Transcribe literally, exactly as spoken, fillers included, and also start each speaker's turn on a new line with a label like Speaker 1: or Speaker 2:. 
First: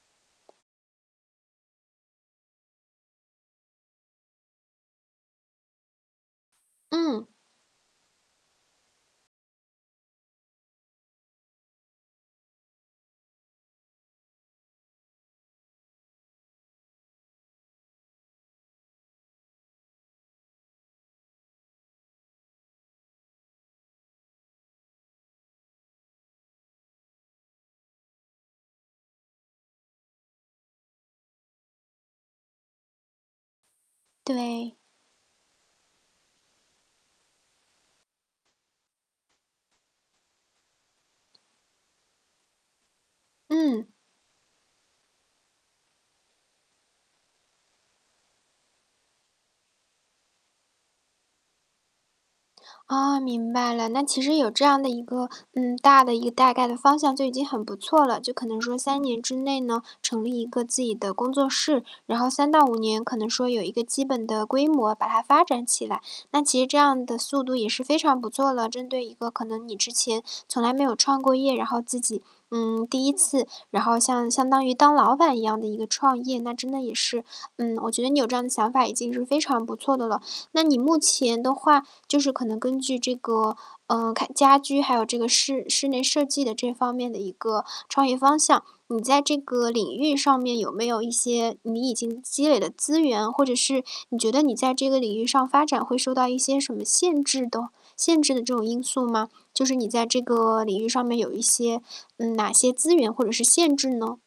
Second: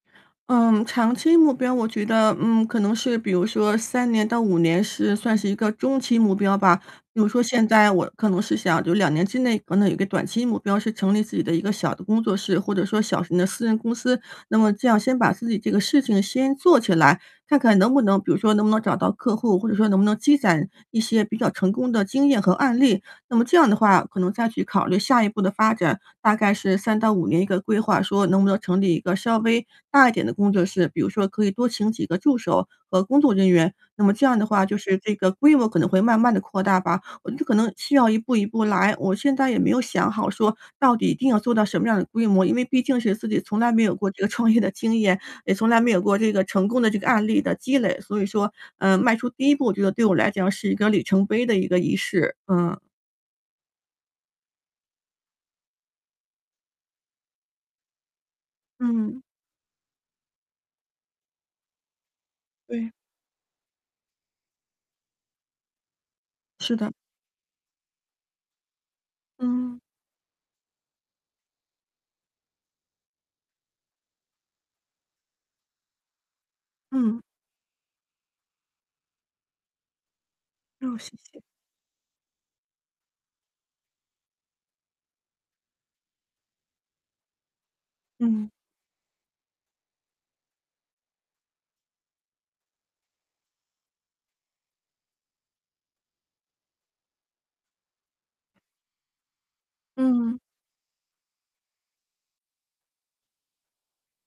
Speaker 1: 嗯，长期目标，我觉得，嗯，可能是比如说三年到五年是算是一个中期目标吧。比
Speaker 2: 嗯。
Speaker 1: 如说现在我可能是想就两年之内，可能有一个短期目标是成立自己的一个小的工作室或者说小型的私人公司。那么这样先把自己这个事情先做起来，看看能不能比如说能不能找到客户？或者说能不能积攒一些比较成功的经验和案例。那么这样的话可能再去考虑下一步的发展，大概是三到五年一个规划说“能不能成立一个稍微大一点的工作室”，比如说可以多请几个助手和工作人员。那么这样的话，
Speaker 2: 对。
Speaker 1: 就是这个规模可能会慢慢地扩大吧，我就可能需要一步一步来。我现在也没有想好说到底一定要做到什么样的规模？因为毕竟是自己从来没
Speaker 2: 嗯。
Speaker 1: 有过这个创业的经验，也从来没有过这个成功的这个案例的积累，所以说，呃，迈出第一步，我觉得对我来讲是一个里程碑的一个仪式。嗯。
Speaker 2: 哦，明白了。那其实有这样的一个，嗯，大的一个大概的方向就已经很不错了，就可能说三年
Speaker 1: 嗯。
Speaker 2: 之内呢，成立一个自己的工作室。然后三到五
Speaker 1: 对。
Speaker 2: 年可能说有一个基本的规模，把它发展起来，那其实
Speaker 1: 是
Speaker 2: 这
Speaker 1: 的。
Speaker 2: 样的速度也是非常不错了。针对一个可能你
Speaker 1: 嗯。
Speaker 2: 之前从来没有创过业，然后自己，嗯，第一次，然后像相当于当老板一样的一个创业。那真的也
Speaker 1: 嗯。
Speaker 2: 是，嗯，我觉得你有这样想法已经是非常不错的了。那你
Speaker 1: 嗯，
Speaker 2: 目
Speaker 1: 谢谢。
Speaker 2: 前的话就是可能根据这个，呃，开家居，还有这个室室内设计的这方面的一个创业方
Speaker 1: 嗯。
Speaker 2: 向。你在这个领域上面有没有一些你已经积累的资源，或者是你觉得你在这个领域上发展会受到一些什么限制的限制的这种因素吗？就是你在这
Speaker 1: 嗯。
Speaker 2: 个领域上面有一些嗯，哪些资源或者是限制呢？